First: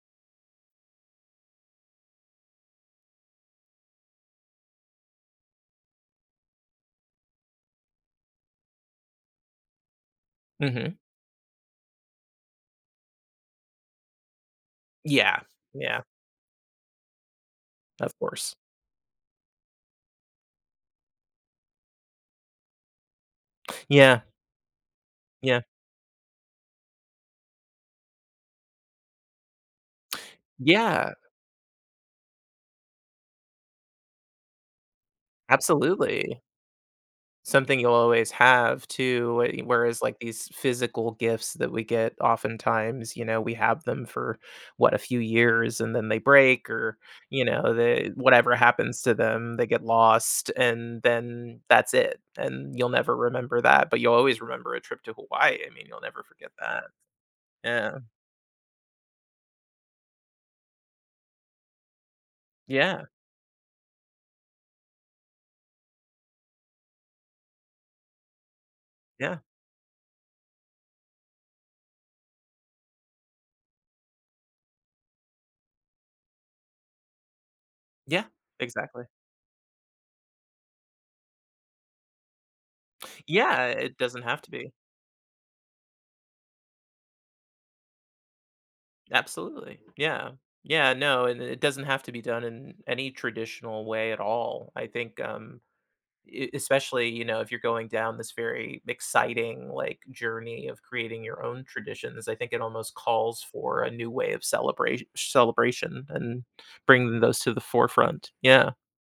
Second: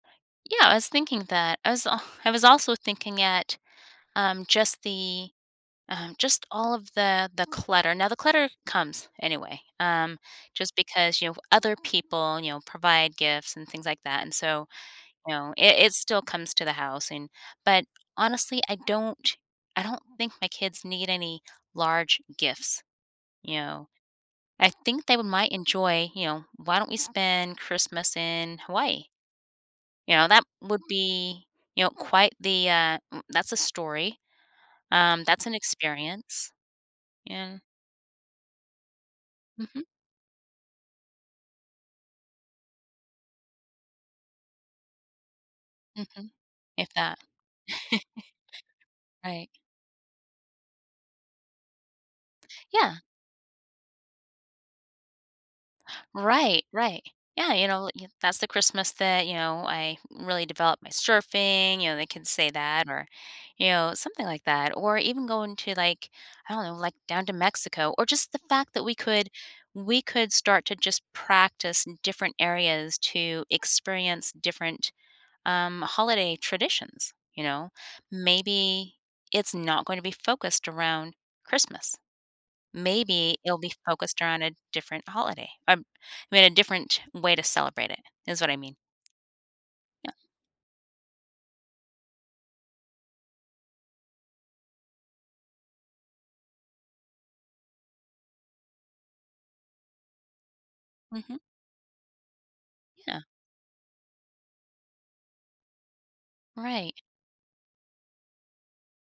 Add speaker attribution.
Speaker 1: Yeah, I was thinking that I was I was also thinking at, um, just the, um just all of the the clutter, now the clutter comes anyway, um, just
Speaker 2: Mhm.
Speaker 1: because, you know, other people, you know, provide gifts and things like that, and so, you
Speaker 2: Yeah,
Speaker 1: know, it it
Speaker 2: yeah.
Speaker 1: still comes to the house, and but,
Speaker 2: Of course.
Speaker 1: honestly, I don't I don't think my kids need any large gifts, you know?
Speaker 2: Yeah.
Speaker 1: I think they might
Speaker 2: Yeah.
Speaker 1: enjoy, you know, "Why don't we spend Christmas in Hawaii?" You know, that would
Speaker 2: Yeah.
Speaker 1: be, you know, quite the, uh, m "That's a story. Um, that's an
Speaker 2: Absolutely.
Speaker 1: experience." And
Speaker 2: Something you'll always have too, we
Speaker 1: Mhm.
Speaker 2: whereas like these physical gifts that we get oftentimes, you know, we have them for, what, a few years, and then they
Speaker 1: Mhm.
Speaker 2: break
Speaker 1: If
Speaker 2: or,
Speaker 1: that.
Speaker 2: you know, the whatever happens to
Speaker 1: Right.
Speaker 2: them, they get lost, and then that's it, and you'll
Speaker 1: Yeah.
Speaker 2: never remember that, but you'll always remember a trip to Hawaii, I mean, you'll never forget
Speaker 1: Right,
Speaker 2: that.
Speaker 1: right. Yeah, you know, l
Speaker 2: Yeah.
Speaker 1: "That's the Christmas that, you know, I really developed my surfing." You know, they can say that
Speaker 2: Yeah.
Speaker 1: or, you know, something like that, or even going to, like, I don't know, like, down to Mexico or just the fact that we could
Speaker 2: Yeah.
Speaker 1: we could start to just practice different areas to experience different, um, holiday traditions, you know?
Speaker 2: Yeah,
Speaker 1: Maybe
Speaker 2: exactly.
Speaker 1: it's not gonna be focused around Christmas. Maybe it'll
Speaker 2: Yeah,
Speaker 1: be
Speaker 2: it
Speaker 1: focused
Speaker 2: doesn't
Speaker 1: around
Speaker 2: have
Speaker 1: a
Speaker 2: to be.
Speaker 1: different holiday. I m I mean, a different way to celebrate it is what I mean.
Speaker 2: Absolutely.
Speaker 1: Yeah.
Speaker 2: Yeah, yeah, no, and it it doesn't have to be done in any traditional way at all, I think, um, e especially, you know, if you're going down this very exciting, like, journey of creating
Speaker 1: Mhm.
Speaker 2: your own traditions, I think it almost
Speaker 1: Yeah.
Speaker 2: calls for a new way of celebrat celebration and
Speaker 1: Right.
Speaker 2: bringing those to the forefront, yeah.